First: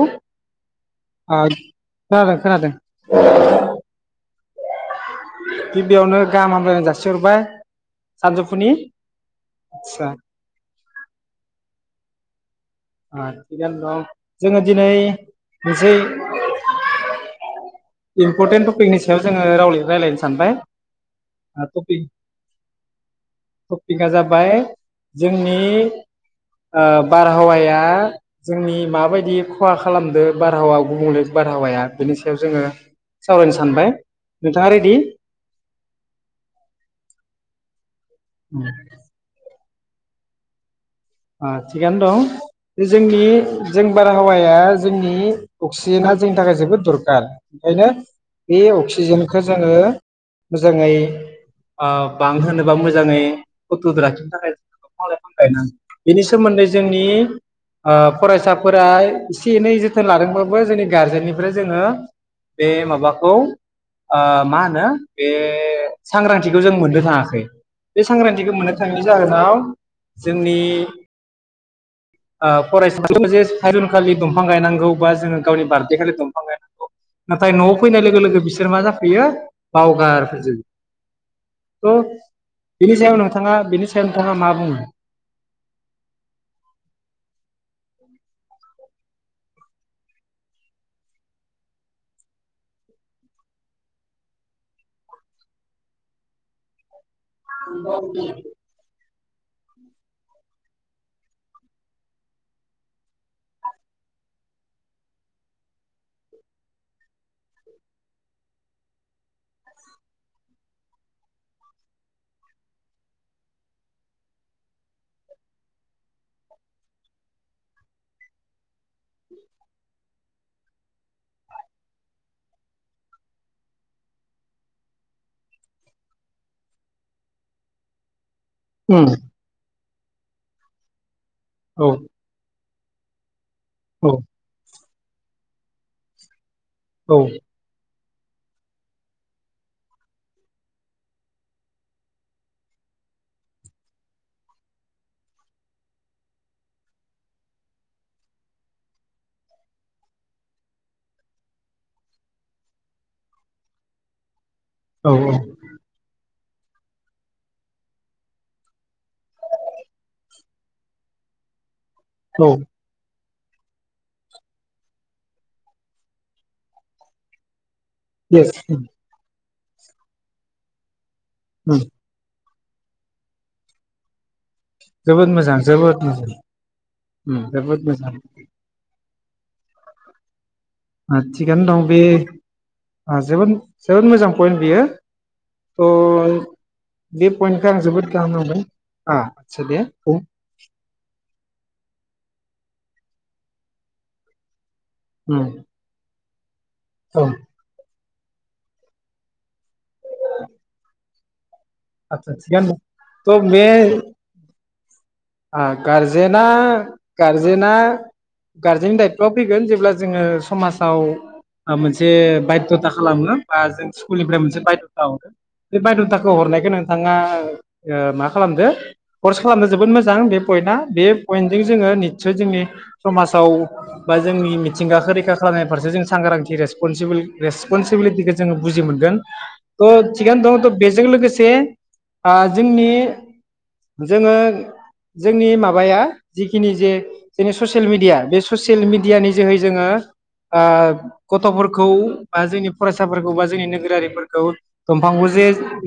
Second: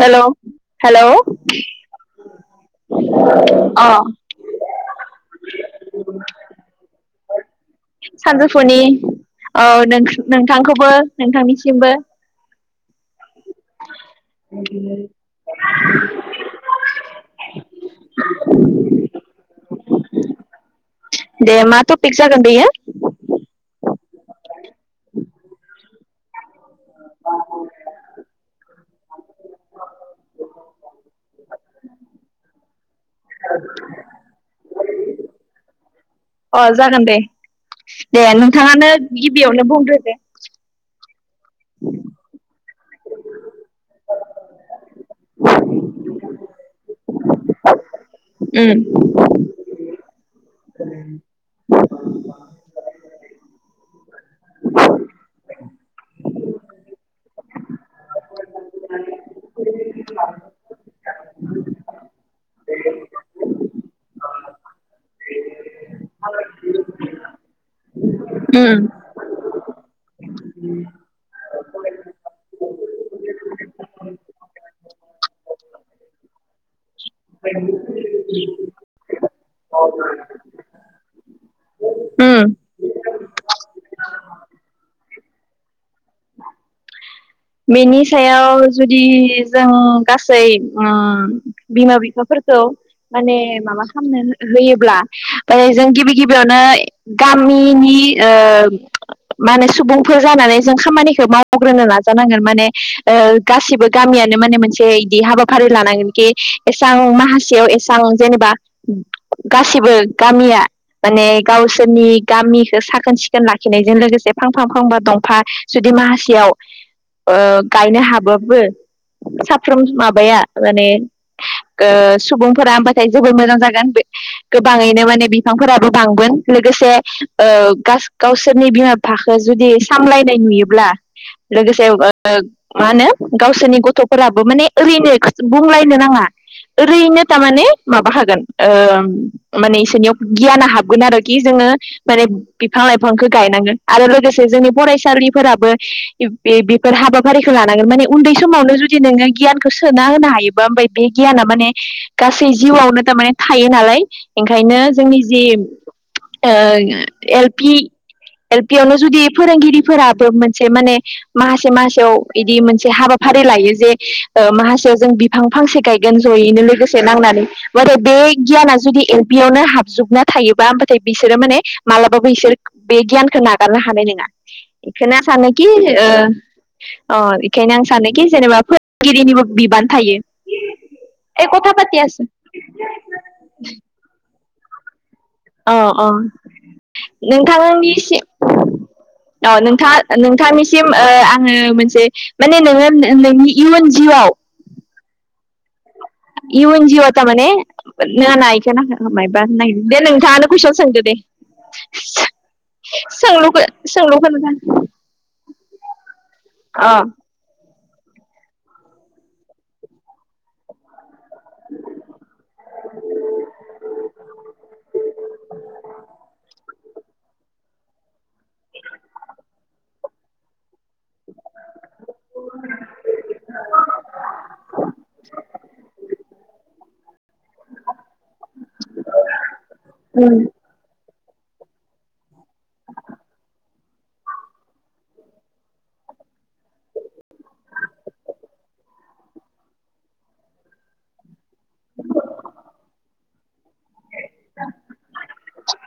Hello hello खोनादों खोनादों अ गिबियावनो गाहाम हामलायनाय जासिहरबाय सानजौफुनि औ आतसा नोंथांखौबो नोंथांनिसिमबो आ बिनों जोङो दिनै मोनसे इम्परटेन्ट टपिकनि सायाव जोङो राव रायज्लायनो सानबाय दे मा टपिक जागोन बेयो? टपिकआ जाबाय जोंनि बारहावाया जोंनि माबायदि खहा खालामदो बारहावा गुबुंले बारहावाया बेनि सायाव जोङो सावरायनो सानबाय। नोंथाङा रेदि? अ जागोन दे। दे नोंथाङानो गिबियावनो बुंदो। [unintelligible] ओ थिगानो दं बे जोंनि जों बारहावाया जोंनि अक्सिजेना जोंनि थाखाय जोबोद दरखार ओंखायनो बे उम अक्सिजेनखो जोङो मोजाङै ओ बांहोनोबा मोजाङै [unintelligible] लाखिनो थाखाय जों दफां लाइफां गायनांगोन। बेनि सोमोन्दै जोंनि ओ फरायसाफोरा एसे एनै जोथोन लादोंबाबो जोंनि गारजेननिफ्राय जोङो बे माबाखौ ओ मा होनो बे सांग्रांथिखौ जों मोननो थाङाखै बे सांग्रांथिखौ मोननो उम थाङैनि जाहोनाव जोंनि ओ फरायसा जे [unintelligible] दंफां गायनांगौ बा जोङो गावनि बार्डे खालि दंफां गायनांगौ। नाथाय न'आव फैनाय लोगो लोगो बिसोर मा जाखो बेयो बावगार फैजोबो थ' उम बेनि सायाव नोंथाङा बेनि सायाव नोंथाङा मा बुङो? बेनि सायाव जुदि जों गासै ओ बिमा बिफाफोरखौ माने माबा खामनो होयोब्ला जों गिबि गिबियावनो गामिनि ओ माने सुबुंफोर जानानै जों खामानिखौ मावग्रोनो नाजा जानांगोन माने ओ गासिबो गामियानो माने मोनसे इदि हाबाफारि लानांगोनकि एसां माहासेयाव एसां जेनेबा गासिबो गामिया माने गावसोरनि गामिखो साखोन- सिखोन लाखिनायजों लोगोसे फांफा फांफा दंफा जुदि माहासेयाव ओ गायनो हाबाबो साफ्रोम माबाया माने ओ सुबुंफोरा होबाथाय जोबोर मोजां जागोन गोबाङैनो माने बिफांफोराबो बांगोन लोगोसे ओ [unintelligible] गावसोरनि बिमा उम बिफाखो जुदि सामलायनाय नुयोब्ला औ [unintelligible] मानो गावसोरनि औ गथफोराबो माने ओरैनो बुंलायनो नाङा ओरैनो थामाने माबा हागोन ओ माने इसोरनियाव गियाना हाबगोन आरोखि जोङो माने बिफां -लाइफांखौ गायनांगो आरो लोगोसे जोंनि फरायसालिफोराबो बेफोर हाबाफारिखौ लानांगोन माने उन्दै समावनो जुदि नोङो गियानखौ सोना होनो हायोबा ओमफ्राय बे गियाना माने गासै जिउआवनो थामाने थायो नालाय। ओंखायनो औ जोंनि औ जि ओ एल पि एल पि आवनो जुदि फोरोंगिरिफोराबो मोनसे माने माहासे माहासे [unintelligible] औ इदि मोनसे हाबा फारि लायो जे ओ माहासेआव जों बिफां फांसे गायगोन जयैनो लोगोसे नांनानै नाथाय बे येस गियाना जुदि एल पि आवनो हाबजोबना थायोबा ओमबाथाय इसोरो माने मालाबाबो इसोर बे गियानखौ नागारनो हानाय नोङा इखोनो जोबोद मोजां सानोखि जोबोद ओ मोजां अ इखायनो जोबोद आं मोजां सानोखि जेनेबा गिरिनिबो बिबान थायो ओ ओइ थिगानो खथा दं बे पातियासो ओ जोबोद जोबोद मोजां पइन्ट बियो औ औ थ' बे पइन्टखौ आं जोबोद गाहाम नोंथांनिसिम नांदों औ आदसा दे नोंथां औ नोंथांनिसिम आङो मोनसे माने नोङो नोंनि इयुन जिउआव ओम इउन जिउआव तारमाने [unintelligible] दे नोंथाङानो कुइसन सोंदो दे आदसा थिगानो [unintelligible] दं थ' सोंलुखौ बे सोंलुखौ [unintelligible] [unintelligible] गारजेना गारजेना गारजेननि दायथ'आ फैगोन जेब्ला जोङो समाजाव मोनसे बायद'था खालामो बा जों स्कुलनिफ्राय मोनसे बायद'था हरो बे बायद'थाखौ हरनायखौ नोंथाङा नोंथाङा मा खालामदो कर्स खालामदों जोबोद मो जां बे पइन्टआ बे पइन्टजों जोङो निस्सय जोंनि समाजाव बा जोंनि मिथिंगाखो रैखा खालामनाय फारसे जों सांग्रांथि रेसपनसिबोल रेसपनसिबिलिटिखौ जोङो बुजि मोनगोन थ' थिगानो दं थ' बेजों लोगोसे से ओ जोंनि जोङो जोंनि माबाया जिखिनि जे जोंनि ससियेल मिडिया बे ससियेल मिडियानि जोहै जोङो ओ गथ'फोरखौ बा जोंनि फरायसाफोरखौ बा जोंनि [unintelligible] [unintelligible] दंफांखौ जे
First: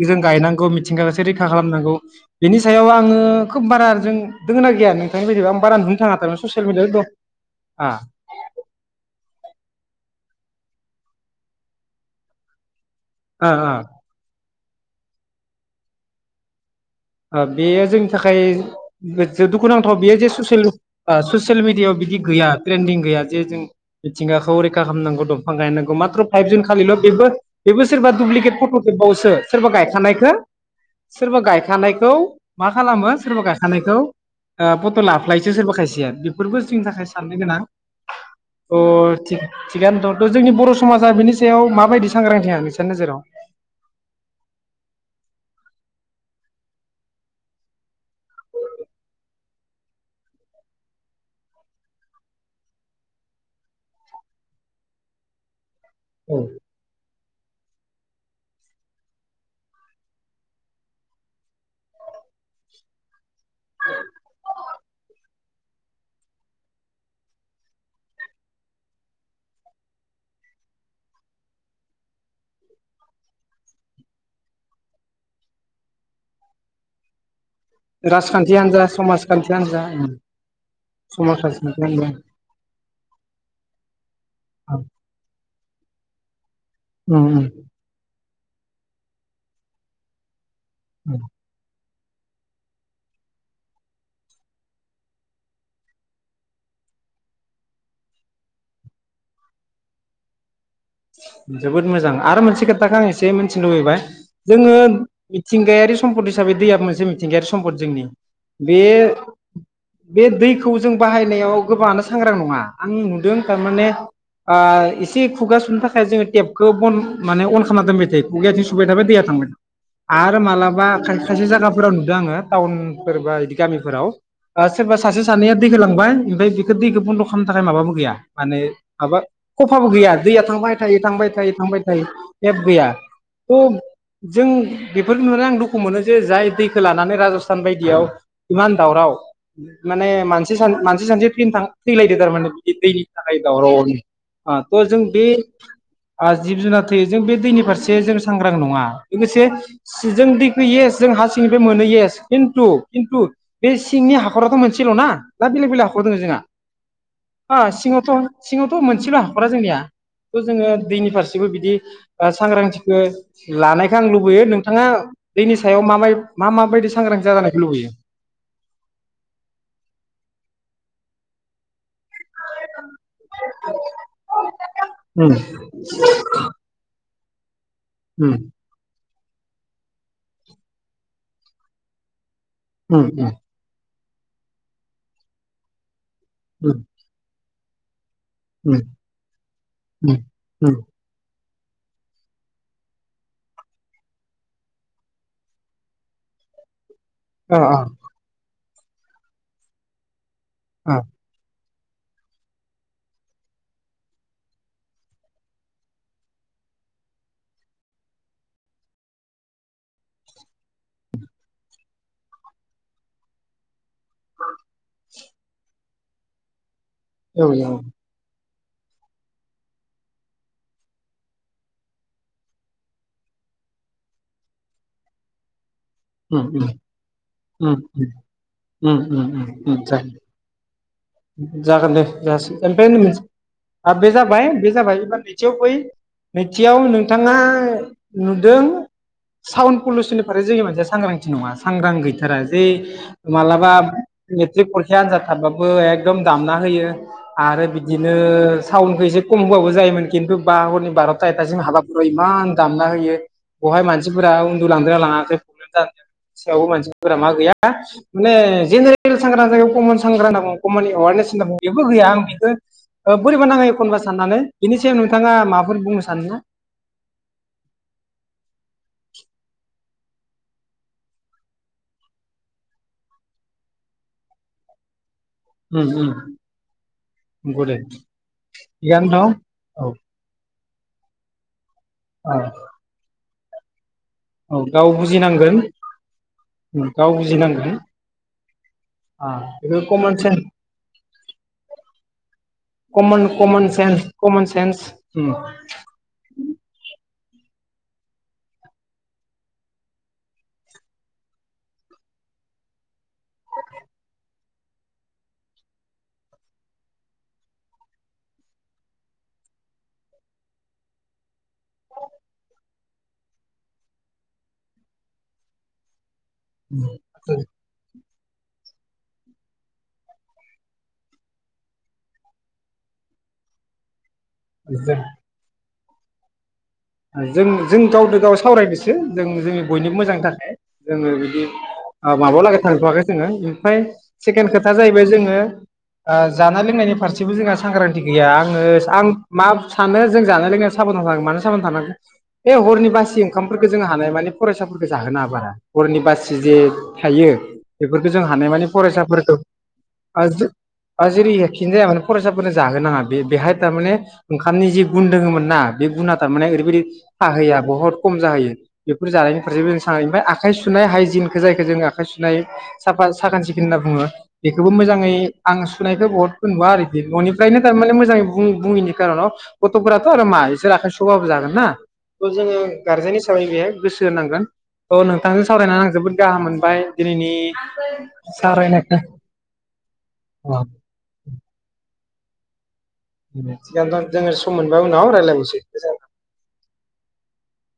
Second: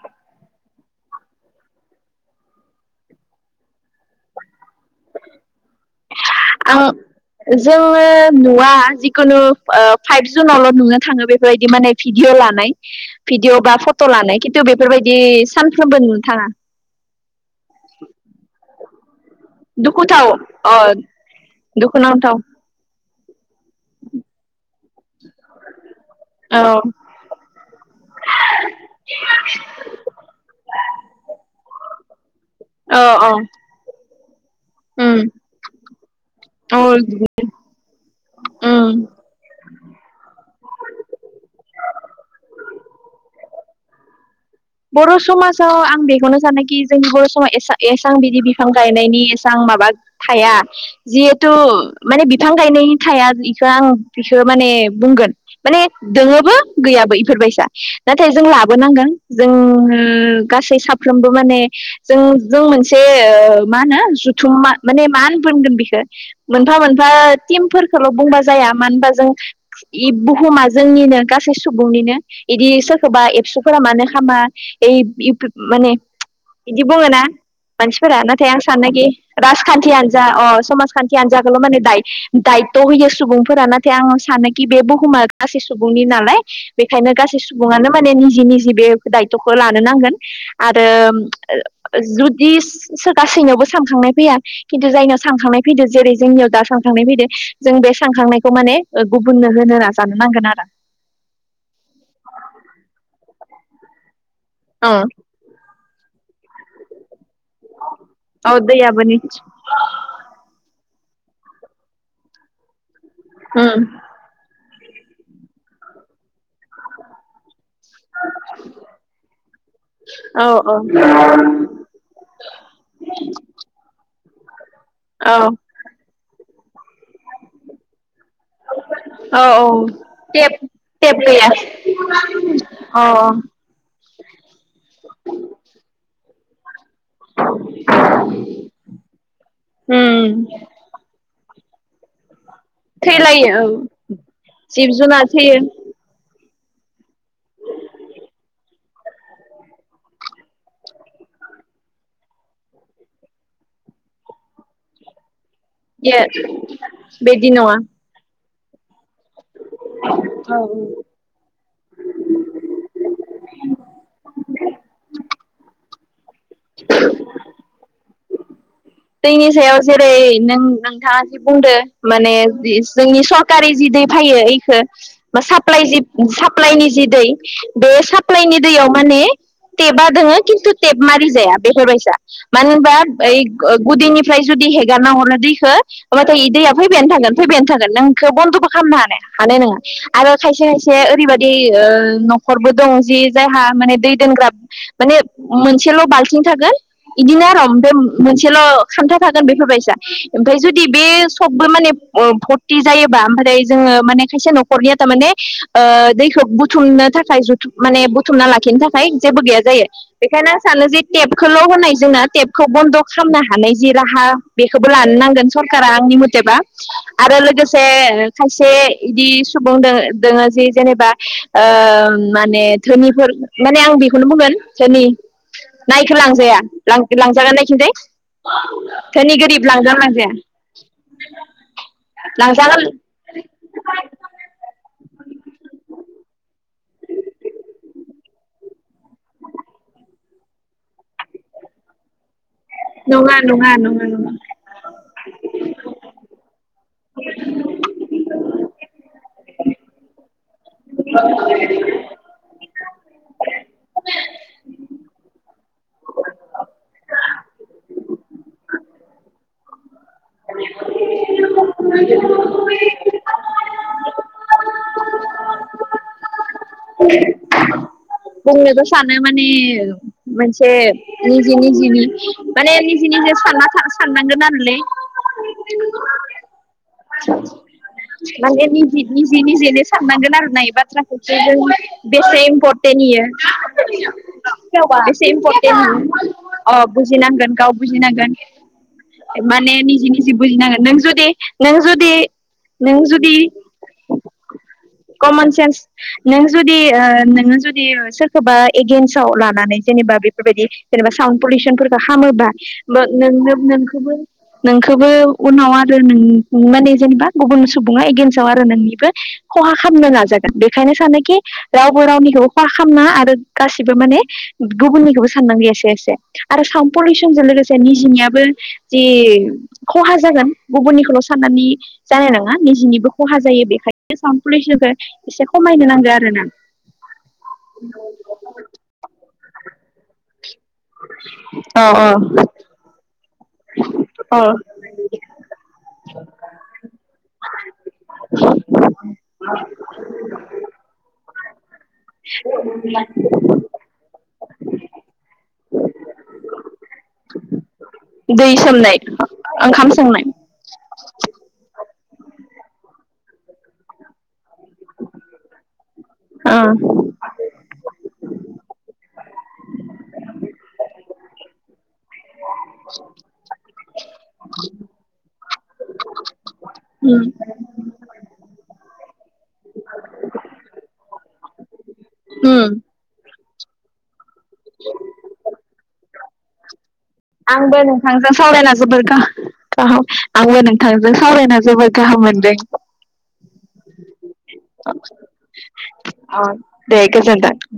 जों गायनांगौ मिथिंगा जे रैखा खालामनांगौ बेनि सायाव आङो खोब बारा जों दङो ना गैया नोंथांनि बायदिब्ला आं बारा नुनो थाङाखै ससियेल आं मिडियाआव दं ए जोङो नुवा जिखुनु ओ फाइभ जुनावल' नुनो थाङो बेफोरबायदि माने भिडिअ लानाय आ भिदिअ बा आ फट' लानाय खिन्थु बेफोरबायदि सानफ्रोमबो नुनो थाङा ओ बेयो जोंनि थाखाय दुखुनांथाव बियो दुखुथाव जे ससियेल ओ अ ससियेल मिडियाआव बिदि दुखुनांथाव गैया ट्रेन्डदिं गैया। जे जों मिथिंगाखौ रैखा खामनांगौ दंफां गायनांगौ माथ्र फाइभ जुन औ खालिल' बेबो बेबो सोरबा दुब्लिगेट फट' खेबावोसो सोरबा गायखानायखौ सोरबा गायखानाय खौ मा औ खालामो औ सोरबा गायखानायखौ ओ पट' उम लाफ्लायोसो सोरबा खायसेया बेफोरबो औ जोंनि थाखाय साननो गोनां अ उम थिग थिगानो दं थ' जोंनि बर' समाजा बिनि सायाव माबायदि सांग्रांथि [unintelligible] नोजोराव। बर' समाजाव आं बेखौनो सानोखि जोंनि बर' समा एसा एसां बिदि बिफां गायनायनि एसां माबा थाया जिहेथु माने बिफां गायनायनि थाया इखो आं बिखो माने बुंगोन। माने औ दोङोबो गैयाबो बेफोरबायसि। नाथाय जों लाबोनांगोन। जों गासै साफ्रोमबो माने जों जों मोनसे ओ मा होनो जुथुममा माने मा फोनगोन बिखो मोनफा मोनफा टिमफोरखौल' बुंबा जाया मानो होनबा जों इ बुहुमा जोंनिनो गासै सुबुंनिनो इदि सोरखौबा एबसुफोरा मानो हामा इ इउपि माने इदि बुङो ना मानसिफोरा नाथाय राजखान्थि आं हान्जा सानोखि समाजखान्थि हान्जा राजखान्थियानोजा अ समाजखान्थि हानजाखौल' माने समाजखान्थि हान्जा दाय-दायथ' होयो सुबुंफोरा नाथाय आं सानोखि औ बे बुहुमा गासै सुबुंनि नालाय। [unintelligible] बेखायनो उम गासै सुबुङानो माने नि जि निजि बे दायथ'खौ लानो नांगोन। आरो जुदिस सो गासैनियावबो सानखांनाय फैया खिन्थु जायनियाव सानखांनाय फैदो जेरै जोंनियाव दा सानखांनाय फैदो जों बे सानखांनायखौ माने ओ गुबुननो होनो नाजानो नांगोन आरो। उम थिनो लुबैबाय जोङो औ मिथिंगायारि सम्पद हिसाबै दैया मोनसे मिथिंगायारि सम्पद जोंनि औ बे दैयाबो निथि बे दैखौ जों बाहायनायाव गोबाङानो सांग्रां नङा। आं नुदों उम थारमाने ओ एसे खुगा सुनो थाख खाय जोङो टेपखौ बन्द माने अन खालामना दोनबाय थायो खुगायाथिं सुबाय थाबाय दैया थांबाय आरो औ मालाबा खायसे खायसे जागाफोराव नुदों आङो टाउनफोर बा बिदि गामिफोराव ओ सोरबा सासे औ औ सानैया दैखो लांबाय ओमफाय बेखो दैखो बन्द' खामनो थाखाय माबाबो गैया माने माबा औ खफाबो गैया दैया टेप थांबाय थायो टेप थांबाय गैया थायो थांबाय थायो टेप गैया अ जों बेफोर नुनानै आं दुखु मोनो जे जाय दैखो खो लानानै राजस्थान बायदियाव इमान दावराव माने उम मानसि सान मानसि सानसि फिन थाङा थैलायदो दारमाने बे दैनि थाखाय थैलायो औ [unintelligible] त' जिब जों बे जुनार थैयो ओ जिब जुनार थैयो जों बे दैनि फारसे जों सांग्रां नङा लोगोसे जों दै [unintelligible] जों हा सिंनिफ्राय मोनो [unintelligible] खिन्थु खिन्थु बे सिंनि हाखराथ' मोनसेल'ना। दा बेलेग बेलेग हाखर दङ ए जोंहा बिदि ओ नङा सिङावथ'। सिङावथ' मोनसेल' हाखरा जोंनिया। थ' जोङो दैनि फारसेबो बिदि। ओ सांग्रांथिखौ। लानायखौ आं लुबैयो नोंथाङा दैनि सायाव माबाय मा माबायदि सांग्रांथि जानायखौ लुबैयो। दैनि सायाव जेरै नों नोंथाङा जि बुंदो माने जोंनि सरकारि जि दै फैयो इखौ उम बा साप्लाइ साप्लाइनि जि दै [inaudible] बे उम साप्लाइनि दैयाव माने टेबा दंङो खिन्थु टेप मारि जाया बेफोर बायसा। मानोहोनबा उम उम बै गुदिनिफ्राय जुदि हेगारना हरनाय दैखो। नाथाय इ दैया उम फैबायानो थागोन फैबायानो थागोन। [unintelligible] एखो बन्द'बो उम खालामनो हानाय नङा आरो खायसे उम खायसे ओरैबा बि ओ न'खरबो दं जि जायहा माने दै दोनग्रा माने मोनसेल' बाल्थिं थागोन। इदिनो अ आरो अ ओमफ्राय। मोनसेल' खान्था थागोन बेफोरबायसा। ओमफ्राय जुदि अ बे सबबो माने ओ फरथि जायोबा ओमफ्राय जोङो माने खायसे न'खरनिया थारमाने ओ दैखौ बुथुमनो थाखाय जुथुम माने बुथुमना लाखिनो थाखाय जेबो गैया जायो बेखायनो आं सानो जे टेपखौल' होनाय जोंना टेबखौ बन्द' खालामनो हानाय जि राहा बेखौबो लानो नांगोन सरकारा आंनि मथेबा। आरो औ औ लोगोसे खायसे इदि सुबुं दोङो दोङो जि जेनेबा ओ माने धोनिफोर माने आं बेखौनो बुंगोन धोनि। नायखो लांजाया लां-लांजागोन ना [unintelligible] ओम ओम धोनि गोरिब ओम लांजागोन लांजाया जायो। जागोन दे जासिगोन लांजागोन ओमफाय [unintelligible] बे जाबाय बे जाबाय। बिथियाव फै नैथियाव नोंथाङा नुदों साउन्ड पलिउसननि फारै जोंनि मनसिया सांग्रांथि नङा सांग्रां गैथारा। बै नङा नङा मालाबा नङा नङा मेट्रिक फरिखा आनजाद थाबाबो एक दामना होयो आरो बिदिनो सउन। एसे खम होबाबो जायोमोन खिन्थु। बा हरनि बारथा एथासिम हाबाफोर बायदि इमान। दामना होयो बावहाय मानसिफोरा उन्दु लांदोंना लाङाखै बि सायावबो मानसिफोरा मा गैया माने जेनेरेल सांग्रांजा खमन सांग्रां कमन एवारनेस होनब्ला बेबो गैया आं बेखौ बोरैबा नाङो एखनबा साननानै बिनि थिख नोंथाङा माबाफोर बुंनो सानोना? औ [inaudible] बुंनोबो सानो माने मोनसे निजे निजिनि माने निजे निजे सानना साननांगोन आरोलै। औ [inaudible] उम उम नंगौ दे [inaudible] माने निजे थिगानो दं निजेनो औ साननांगोन आरोना इ बाथ्राखौसो जों औ बेसे इम्परटेन्ट इयो। औ गाव [unintelligible] एसे बुजिनांगोन इम्परटेन्ट [inaudible] अ बुजिनांगोन गाव बुजिनांगोन आ माने बेखौ निजि कमन निजि सेन्स बुजिनांगोन नों जुदि नों जुदि, नों कमन जुदि common sense common sense common sense [inaudible] नों जुदि नोङो जुदि सोरखौबा एगेेनसाव लानानै जेनेबा बेफोरबायदि जेनेबा साउड पलिउसनफोरखौ खामोबा नों नोंखौबो नोंखौबो उनाव आरो नों नों माने जेनेबा गुबुन सुबुङा एगेन्साव आरो नोंनिबो खहा खालामनो नाजागोन बेखायनो सानोखि रावबो रावनिखौबो खहा खालामनाङा आरो गासिबो माने गुबुननिखौबो साननांगौ एसे एसे। आरो साउन्ड पलिउसनजों लोगोसे निजनि बो खहा जागोन गुबुननिखौल' साननानै जानाय नङा निजिनिबो खहा जायो बेखायनो बे साउन्ड पलुसनखो उम एसे ख खमायनो नांगो आरोना। जों जों गावदो गाव सावराय दोसो जों जों बयनिबो मोजांनि थाखाय जोङो बिदि औ औ माबालागै थांथ'वाखै जोङो ओमफ्राय औ सेकेणड खोथाया जाहैबाय जोङो जानाय लोंनायनि फारसेबो जोंहा सांग्रांथि गैया आङो आं मा सानो जों जानाय लोंनायाव साबधानांगोन मान [unintelligible] बे हरनि बासि ओंखामफोरखौ जों हानाय माने फरायसाफोरखौ जाहोनोङा बारा। हरनि बासि जे थायो। बेफोरखौ जों दै हानाय मानि सोमनाय फरायसाफोरखौ ओंखाम सोमनाय बा जेरै हखिन जाया माने फरायसाफोरनो जाहोनो नाङा बे बेहाय थारमाने ओंखामनि जि गुन दोङोमोनना बे गुना थारमाने ओ ओरैबायदि थाहैया बहुत खम जाहैयो। बेफोर जानायनि फारसेबो जों सान ओमफ्राय आखाइ सुनाय हाइजिनखो जायखौ जों आखाइ सुनाय साफा साखोन सिखोन होनना बुङो बेखौबो मोजाङै आं सुनायखौ बहुत नुवा आरोखि न'निफ्रायनो थारमाने मोजाङै बुं बुङैनि खारनाव गथ' फोराथ' आरो मा इसोर आखाइ सु आबाबो जागोन ना। जोङो उम गारजेन हि बायै गोसो होनांगोन। औ नोंथांजों सावरायनानै आं जोबोद गाहाम मोनबाय दिनैनि आंबो नोंथांजों सावरायना सावरायनायखौ जोबोर गा गाहाम [inaudible] अ आंबो नोंथांजों सावरायना जोबोद गाहाम मोनदों। जियानो जा जोङो सम मोनबा उनाव रायज्लायबावनोसै। अ दे गोजोनथों